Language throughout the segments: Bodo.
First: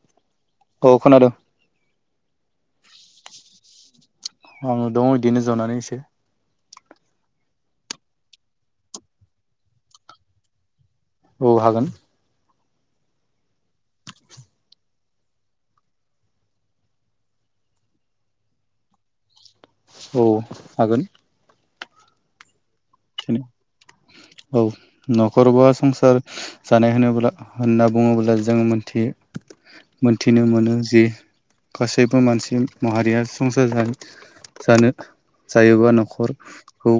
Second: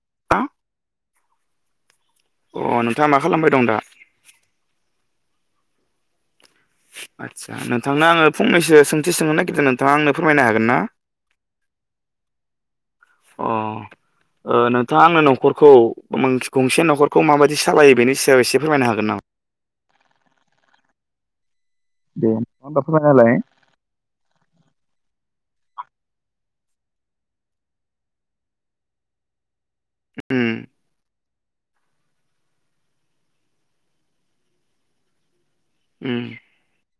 [inaudible] औ खोनादों। अ नोंथाङा मा खालामबाय दं दा? आङो दं इदिनो जनानै एसे। आदसा नोंथांनो आङो फंनैसो सोंथि सोंनो नागिरदों नोंथाङा आंनो फोरमायनो हागोन ना औ हागोन अ ओ नोंथाङा आंनो न'खरखौ गंसे न'खरखौ माबायदि सालायो बेनि सायाव एसे फोरमायनो हागोन नामा औ हागोन दे होमबा फोरमायनालाय औ न'खर बा संसार जानाय होनोब्ला होनना बुङोब्ला जों मोनथियो मोनथिनो उम मोनो जि गासैबो मानसि माहारिया संसार जानो जायोबा उम न'खरखौ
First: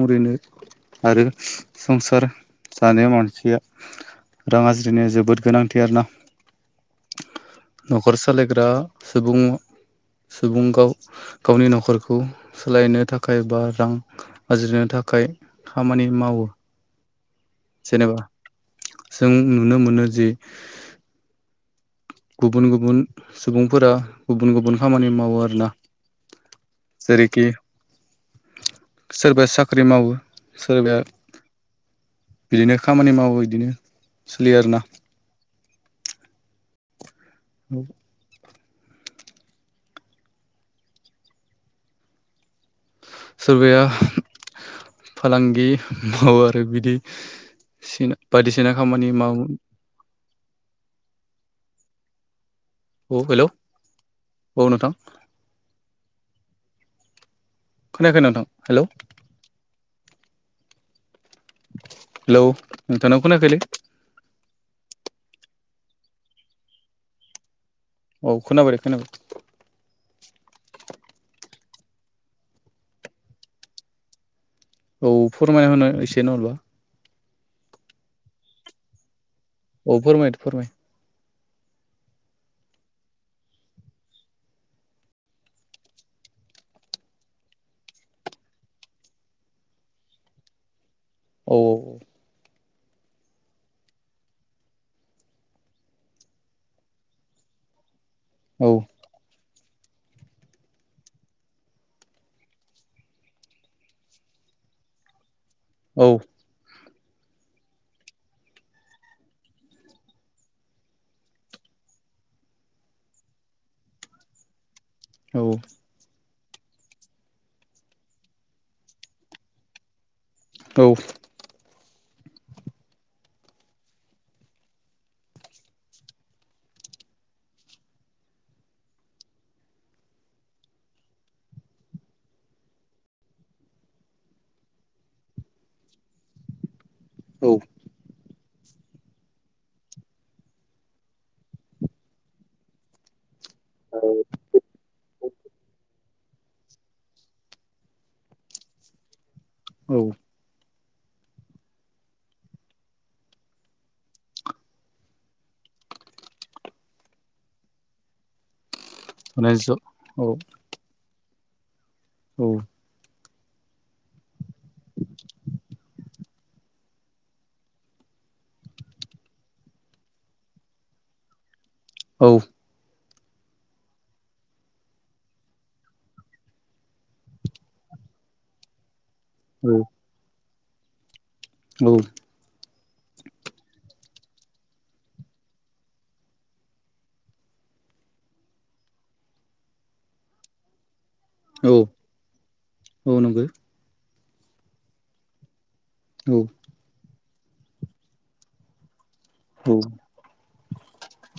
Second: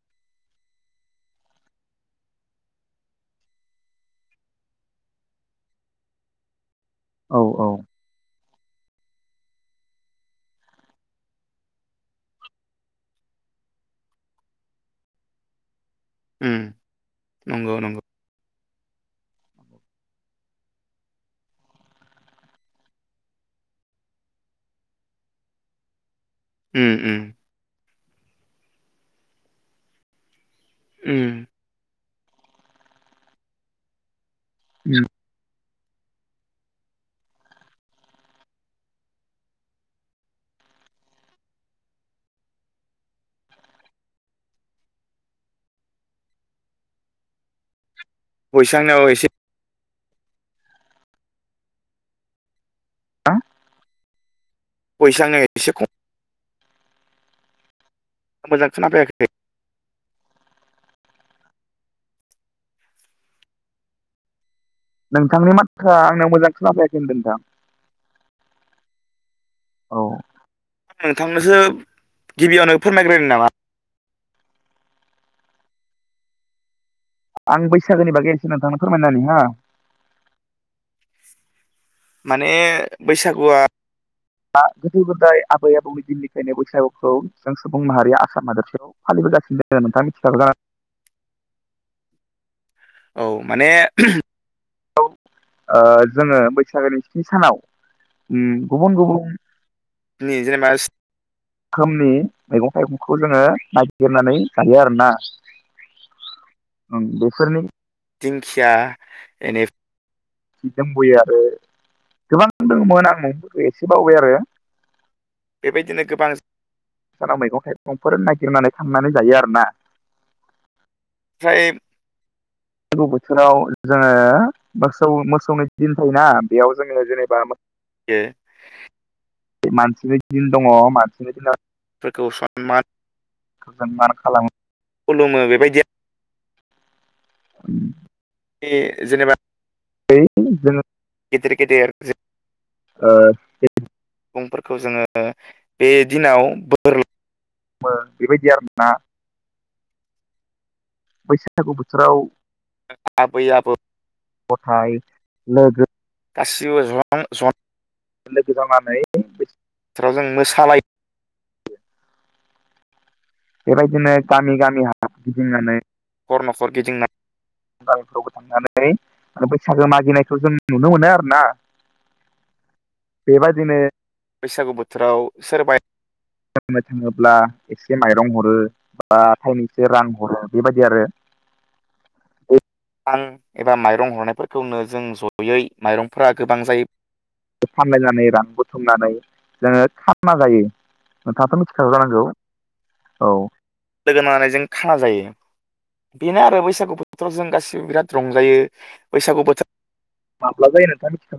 ओरैनो आरो संसार जानाय मानसिया रां आरजिनाया जोबोद गोनांथि आरोना औ औ न'खर सालायग्रा सुबुं सुबुं गाव गावनि न'खरखौ सोलायनो थाखाय बा रां आरजिनो थाखाय खामानि मावो। उम नंगौ नंगौ जेनेबा जों नुनो मोनो जे गुबुन गुबुन सुबुंफोरा गुबुन गुबुन खामानि मावो आरोना। उम उम सोरबा साख्रि मावो। सोरबा उम बिदिनो खामानि मावो इदिनो सोलियो आरोना। औ सोरबाया फालांगि मावो आरो बिदि सिन बायदिसिना भयसा आंनियाव खामानि एसे मावो। औ हेलौ औ नोंथां [unintelligible] एसे खम खोनायाखै नोंथां मोजां हेलौ। खोनाफैयाखै हेलौ नोंथां नाव खोनायाखैलै‌। नोंथांनि माथोआ आंनाव मोजां खोनफायाखै होनदों नोंथां। औ खोनाबाय दे खोनाबाय औ नोंथांनोसो गिबियावनो फोरमायग्रोनो नामा? औ फोरमायना होनो एसे नहलिबा आं बैसागोनि बागै एसो नोंथांनो फोरमायना होनि हा। औ फोरमाय फोरमाय माने बैसागुआ दा गोदो गोदाय आबै आबौनि दिननिफ्रायनो बैसागुखौ जों सुबुं माहारिया आसाम हादोरसायाव फालिबोगासिनो नोंथाङा मिथिखागौ जानां औ औ माने औ जोङो बैसागोनि स्नि सानाव औ गुबुन गुबुन [unintelligible] रोखोमनि मैगं थाइगंखौ जोङो नायगिरनानै जायो आरोना। औ बेफोरनि दिंखिया एनि दोंबोयो आरो गोबां दङमोन आं मुंखौ एसे बावबाय आरो। बेबायदिनो गोबां सानाव मैगं थाइगंफोर नायगिरनानै खांनानै जायो आरोना। औ ओमफ्राय [unintelligible] बोथोराव जोङो मोस सौ मोसौनो दिन थायोना बेयाव जोङो जेनेबा मानसिनि दिन दङ मानसिनि दिनाव [unintelligible] सनमानमान खालामो खुलुमो बेबायदि औ [unintelligible] जेनेबा जों गेदिर गेदेर ओ सुबुंफोरखौ जोङो बे दिनाव बोर बेबायदि आरोना औ बैसागु बोथोराव आबै आबौ गथाय लोगो गासिबो लोगो जनानै नै बैसागु रायज' बोथोराव जों औ औ मोसालायो औ बेबायदिनो गामि गामि हा गिदिंनानै न'खर न'खर गिदिंना [unintelligible] थांनानै बैसागो मागिनायखौ जों नुनो मोनो आरोना औ बेबादिनो बैसागु बोथोराव सोरबाया ब्ला एसे माइरं हरो बा थाइनैसो रां हरो बेबायदि आरो औ रां एबा माइरं हरनायफोरखौनो जों जयै माइरंफोरा गोबां जायो। फानलायनानै रां बुथुमनानै जोङो खामना जायो। नोंथांआथ' औ मिथिखागौ जानांगौ औ लोगो नांनायनै जों खाना जायो। बेनो औ आरो बैसागु बोथोराव जों गासिबो बिराद रंजायो। बैसागु बोथोर औ माब्ला जायो नोंथाङ मिथि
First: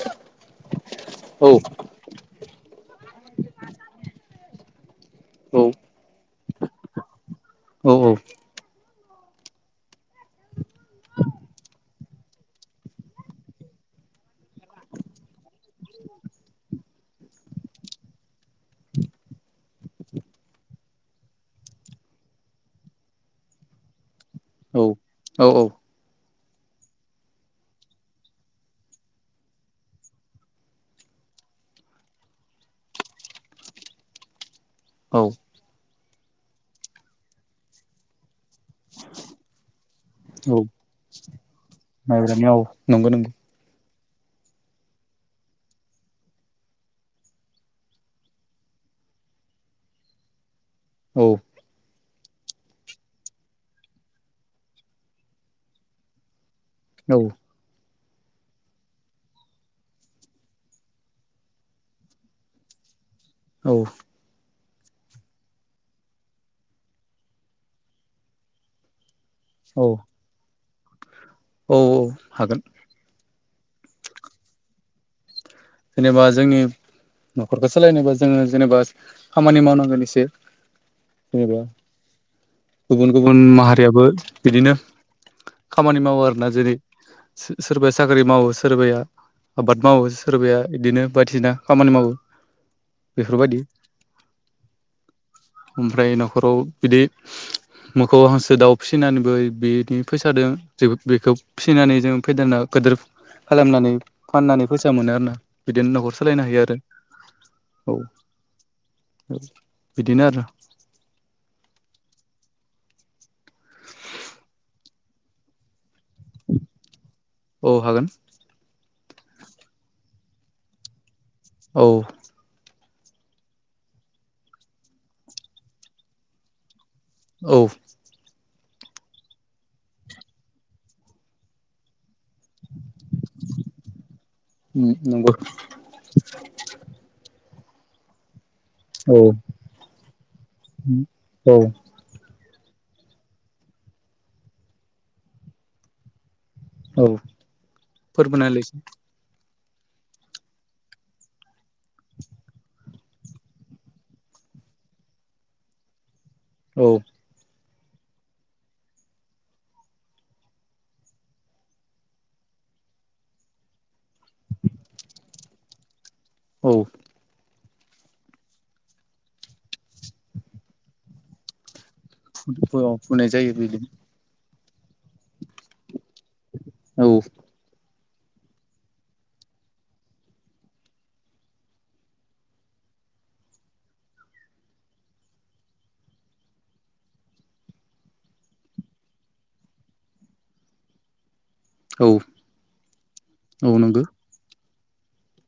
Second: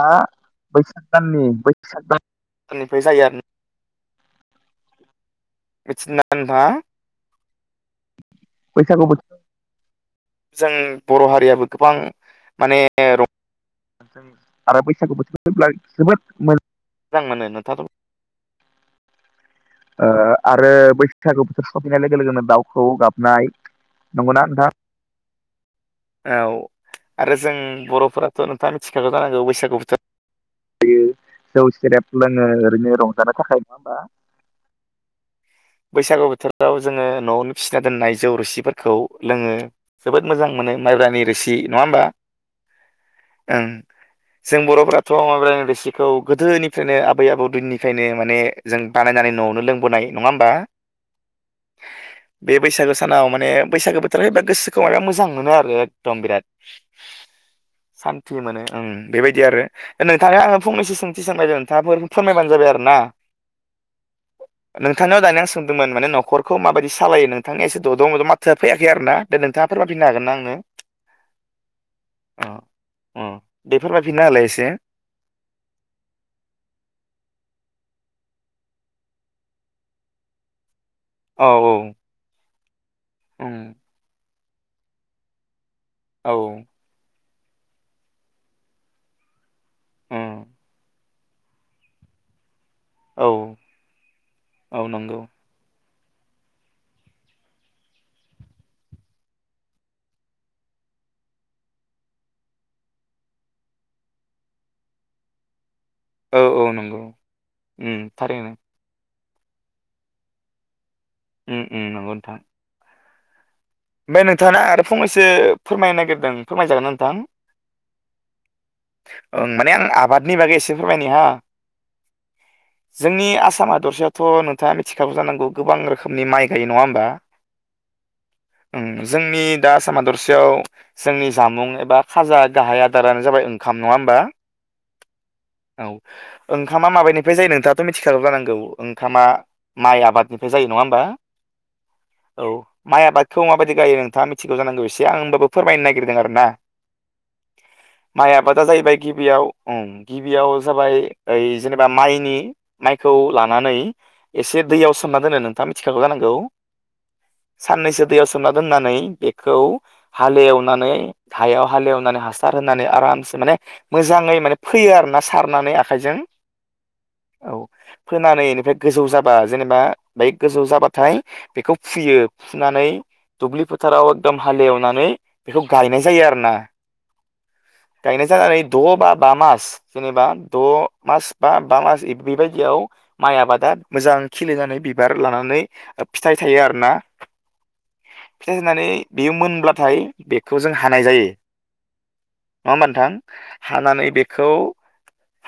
दा बैसाग दाननि औ बैसाग दाननिफ्राय जायो आरो औ मिथिदो ना नोंथा औ बैसागु बो जों बर' हारियाबो गोबां माने रं आरो बैसागु बोथोर होनब्ला जोबोद मोजां मोनो नोथाङाथ आरो बैसागु बोथोर सफैनाय लोगो लोगोनो दाउखौ गाब नाय औ औ औ औ आरो जों बर'फोराथ' नोंथाङा मिथिखागौ जानांगौ बैसागु बोथो दि जौ सेरेब लोङो ओरैनो रंजानो थाखाय होनङा औ बैसागु बोथोराव जोङो न'आवनो फिसिना दोननाय जौ रोसि फोरखौ लोङो जोबोद मोजां औ मोनो माइब्रानि रोसि नङा होमबा माइब्रानि औ नंगौ नंगौ ओं जों बर'फोराथ' मायब्रानि रोसिखौ गोदोनिफ्रायनो आबै आबौ दिननिफ्रायनो माने जों बानायनानै न'आवनो लोंबोनाय नङा होम बा औ बे बैसागो सानाव माने बैसागो बोथोर फायबा गोसोखौ माबबा मोजां मोनो आरो एकदम बिराद। औ सान्थि मोनो ओं बेबायदि आरो ओ नोंथांनाव आङो फंनैसो सोंथि सोंनायदोमोन नोंथाङा फोर फोरमायबानो जाबाय आरो ना औ ओ नों थांनाव दानि आं सोंदोंमोन माने नखरखौ माबायदि सालायो नोंथांनिया एसे दद' मद' माथोआ फैयाखै आरो ना दे नोंथाङा फोरमाय फिननो हागोन ना आंनो। औ-औ हागोन। बेफोरमाय फिनना होलाय एसे। जेनेबा जोंनि नखरखो सालायनोबा जोङो जेनेबा खामानि मावनांगोन एसे। जेनेबा औ-औ गुबुन गुबुन माहारियाबो। बिदिनो खामानि मावो औ आरोना जेरै। सो सोरबाया साख्रि मावो सोरबाया आबाद मावो। उम सोरबाया बिदिनो बायदिसिना खामानि मावो। औ बेफोरबायदि औ नंगौ ओमफ्राय नखराव बिदि मोखौ हांसो दाउ फिसिनानैबो बि-इदि फैसादों जेबो बेखौ फिसिनानै जों फेदेरना गोदोर खालामनानै फाननानै फैस सा मोनो आरोना। बिदिनो न'खर सालायनो हायो औ-औ आरो नंगौ ओम थारैनो। ओ बिदिनो आरो। उम उम नंगौ नोंथां। ओमफ्राय नोंथाङा आरो फुंनैसो फोरमायनो नागिर दों फोरमाय जागोनना नोंथां। औ हागोन ओं माने आं आबादनि बागै एसे फोरमायनि हा। औ जोंनि आसाम हादरसायावथ नोंथाङा मिथिखागौ जानांगौ गोबां रोखोमनि माइ गायो नङा होम औ ओं जोंनि दा आसाम हादरसायाव जोंनि जामुं एबा। खाजा गाहाय आदारानो जाबाय ओंखाम नङा होमबा नंगौ औ ओंखामा माबेनिफ्राय जायो नोंथां। थां मिथिखागौ जांगौ। औ ओंखामा माइ आबादनिफ्राय जायो नङा होमबा? औ औ माइ आबाद खौ माबायदि गायो नोंथाङा मिथिगौ जानांगौ एसे आं होमबाबो फोरमायनो नागिरदों आरोना। औ माइ फोरबोनालाय आबादा जाहैबाय गिबियाव उम गिबियाव जाबाय ओइ जेनेबा माइनि माइखौ लानानै एसे दैयाव सोमना दोनो नोंथाङा मिथिखागौ जानांगौ। औ। साननैसो दैयाव सोमना दोननानै बेखौ हालेवनानै हायाव हालेवनानै हासार होनानै आरामसे माने मोजाङै माने फोयो आरोना सारनानै आखाइजों। औ। औ फोनानै इनिफ्राय गोजौ जाबा जेनेबा बै गोजौ जाबाथाय बेखौ फुयो फुनानै फुनाय जायो दुुबलि बिदिनो फोथाराव एकदम हालेवनानै बेखौ गायनाय जायो आरोना। औ गायनाय जानानै द' बा बा मास जेनेबा द' मास बा बा मास बे-बेबायदियाव माइ आबादा मोजां खिलिनानै बिबार लानानै ओ फिथाइ थायो आरोना। फिथाइ होनानै बेयो मोनब्लाथाय बेखौ जों हानाय जायो। औ नङा होमबा नोंथां? औ नंगौ हानानै बेखौ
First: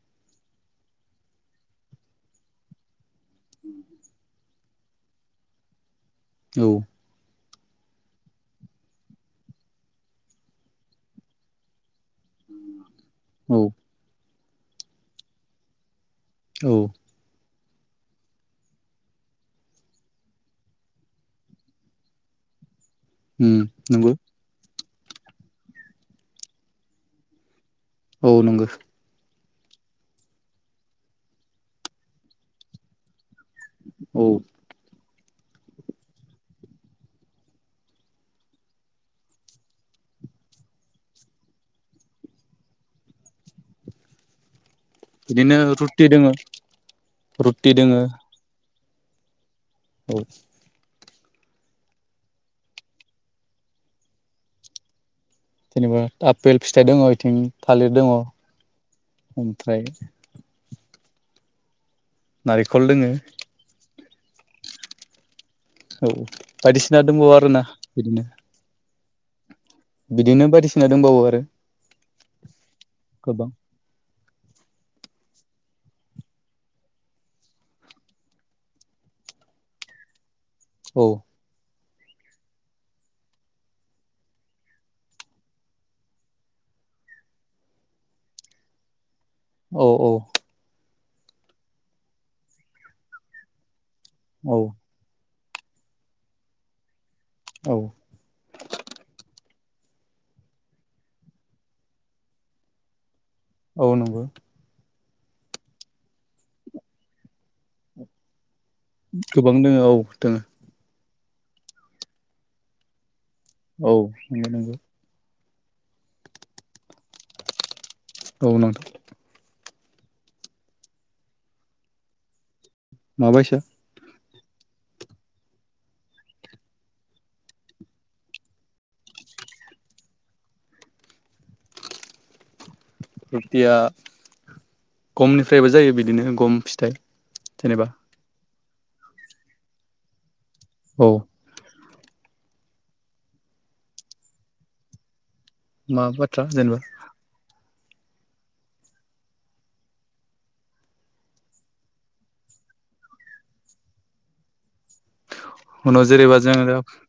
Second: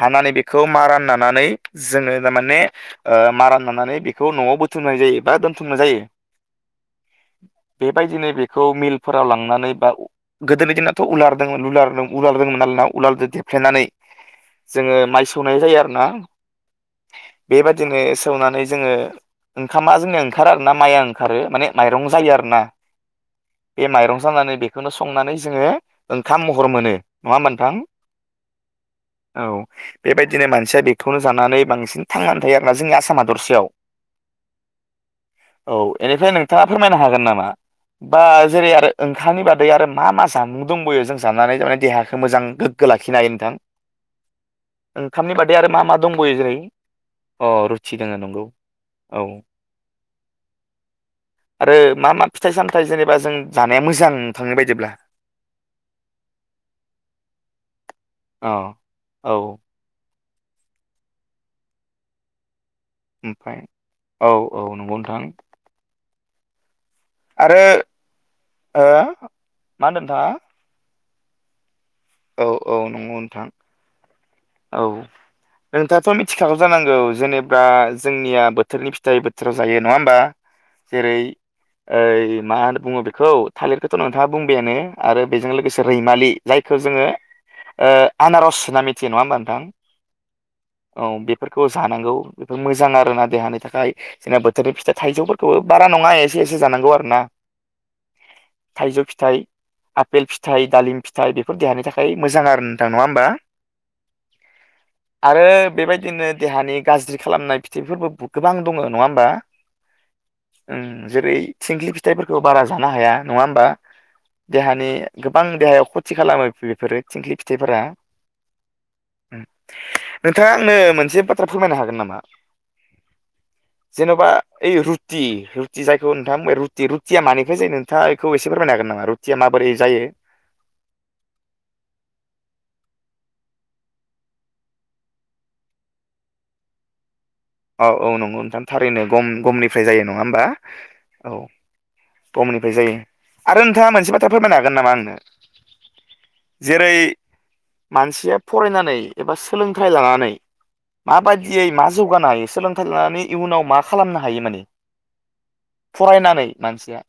हानानै बेखौ मा राननानानै जोङो थारमाने ओ माराननानानै बेखौ न'आव बो थुमनाय जायो बा दोनथुमनाय जायो। औ। बेबायदिनो बेखौ मिलफोराव लांनानै बा गोदोनि दिनाथ' उलारदोंमोन लुलारदं उलारदोंमोन नालायना उलालजों औ देफ्लेनानै जोङो माइ सौनाय जायो आरोना। औ। बेबायदिनो सौनानै जोङो ओंखामा जोंनिया ओंखारो आरोना माइआ ओंखारो माने माइरं जायो आरोना। उम बे नंगौ माइरं जानानै बे खौनो संनानै जोङो ओंखाम महर मोनो। नङा होमबा नोंथां? औ नोंगौ। औ बेबायदिनो मानसिया बेखौनो जानानै बांसिन थांनानै थायो आरोना जोंनि आसामा दरसेयाव। औ औ एनिफाय नों थाङा फोरमायनो हागोन नामा बा जेरै आरो ओंखामनि बादै आरो मा मा जामुं दंबयो जों जानानै थारमाने देहाखौ मोजां गोग्गो लाखिनो हायो नोंथां? ओंखामनि बादै बिदिनो आरो मा मा रुटि दोङो दंबावयो जेरै अ रुटि रुथि दोङो दङो नंगौ। औ। औ। आरो मा मा फिथाइ सामथाइ जेनेबा जों जानाया मोजां नोंथांनि बायदिब्ला? जेनेबा आपेल फिथाइ दङ बिथिं थालिर दङ औ औ ओमफ्राय नारि खल लोङो। ओमफ्राय औ औ नंगौ नोंथां। औ बायदिस ना दंबावो आरो आरोना बिदिनो। ओ मा होनदों नोंथाङा बिदिनो बायदिसिना दोंबावो आरो। औ औ नंगौ नोंथां। गोबां औ नोंथाङाथ मिथिखागौ जानांगौ जेनेबा जोंनिया बोथोरनि फिथाइ बोथोराव जायो नङा होमबा। औ जेरै ओइ मा होन बुङो बेखौ थालिरखौथ नोंथाङा बुंबायानो आरो बेजों लोगोसे रैमालि जाय खौ जोङो ओ आनारस होनना मिथि थियो नङा होनबा नोंथां? औ औ औ बेफोरखौ जानांगौ बेफोर मोजां आरोना देहानि थाखाय जोंना औ बोथोरनि फिथाइ थाइजौबो थ बारा नङा एसे एसे जानांगौ आरो ना। औ थायजौ फिथाइ आफेल फिथाइ दालिम फिथाइ बि बेफोर देहानि थाखाय मोजां आरो नोंथां नङा होमबा औ नंगौ नोंथां आरो बेबायदिनो देहानि गाज्रि खालामनाय फिथाइफोरबो गोबां दङ नङा होमबा गोबां दोङो औ दोङो ओम जेरै थिंख्लि फिथायफोरखौ बारा जानो हाया। नङा होमबा औ नंगौ नंगौ देहानि गो बां देहायाव थि खालामो बेफोरो थिंख्लि फिथायफोरा औ नोंथां नोंथाङा आंनो मोनसे बाथ्रा फोरमायनो हागोन नामा? माबायसा बा ओइ रुटि रुटि जायखौ नोंथां बे रुटिखौ थिया मानिफ्राय जायो नोंथाङा बेखौ एसे फोरमायनो हागोन नामा रुटिया माबोरै जायो? रुटिया गमनिफ्रायबो जायो बिदिनो गम फिथाइ। जेनेबा औ औ नंगौ नोंथां थारैनो गम गमनिफ्राय जायो नङा होमबा। औ गमनिफ्राय जायो आरो नोंथाङा मोनसे बाथ्रा फोरमायनो हागोन नामा आंनो? मा बाथ्रा जेनेबा जेरै मानसिया फरायनानै एबा सोलोंथाइ लानानै माबायदियै मा जौगानो हायो? सोलोंथाइ लानानै इयुनाव मा खालामनो हायो माने? उनाव जेनेबा फरायनानै जोङो मानसिया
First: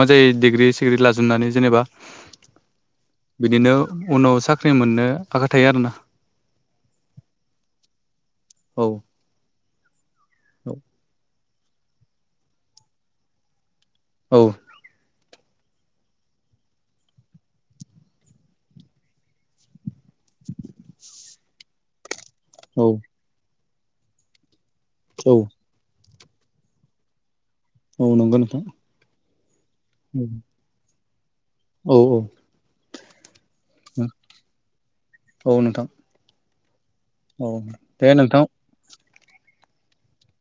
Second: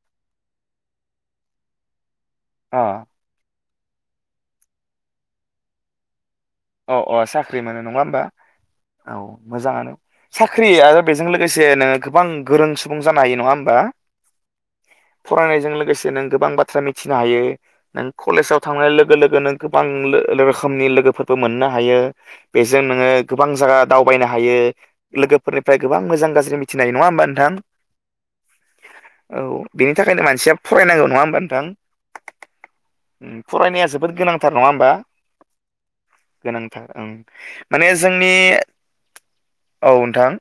मोजाङै डिग्रि सिग्रि लाजोबनानै जेनेबा अ बिदिनो उनाव साख्रि मोननो आखा थायो आरोना। अ अ साख्रि मोनो नङा होमबा औ मोजाङानो साख्रि औ आरो बेजों लो गोसे नोङो गोबां गोरों सुबुं जानो हायो नङा होमबा औ फरायनायजों लोगोसे नों गोबां बाथ्रा मिथिनो हायो। नों कलेजाव थांनाय लोगो लोगो नों गोबां लो रोखोमनि लोगोफोर हायो। बेजों नोङो गोबां जायगा दावबायनो हायो औ लोगोफोरनिफ्राय गोबां मोजां गाज्रि मिथिनाय नङा होनबा नोंथां? औ नंगौ नोंथां। औ। बेनि थाखायनो मानसिया फरायनांगोन नङा होमबा औ औ फरायनाया जोबोद गोनांथार नङा होमबा? औ नोंथां गोनां ओं औ माने दे जोंनि नोंथां औ नोंथां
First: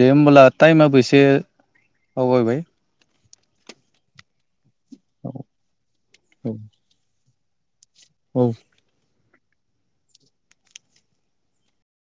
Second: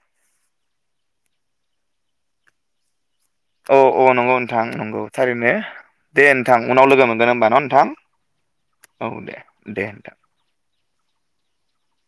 दे होमबला टाइमाबो एसे आवगायबाय औ औ नंगौ नोंथां नंगौ। औ थारैनो। दे औ नोंथां उनाव लोगो मोनगोन होमबा ना नोंथां। औ औ दे दे नोंथां।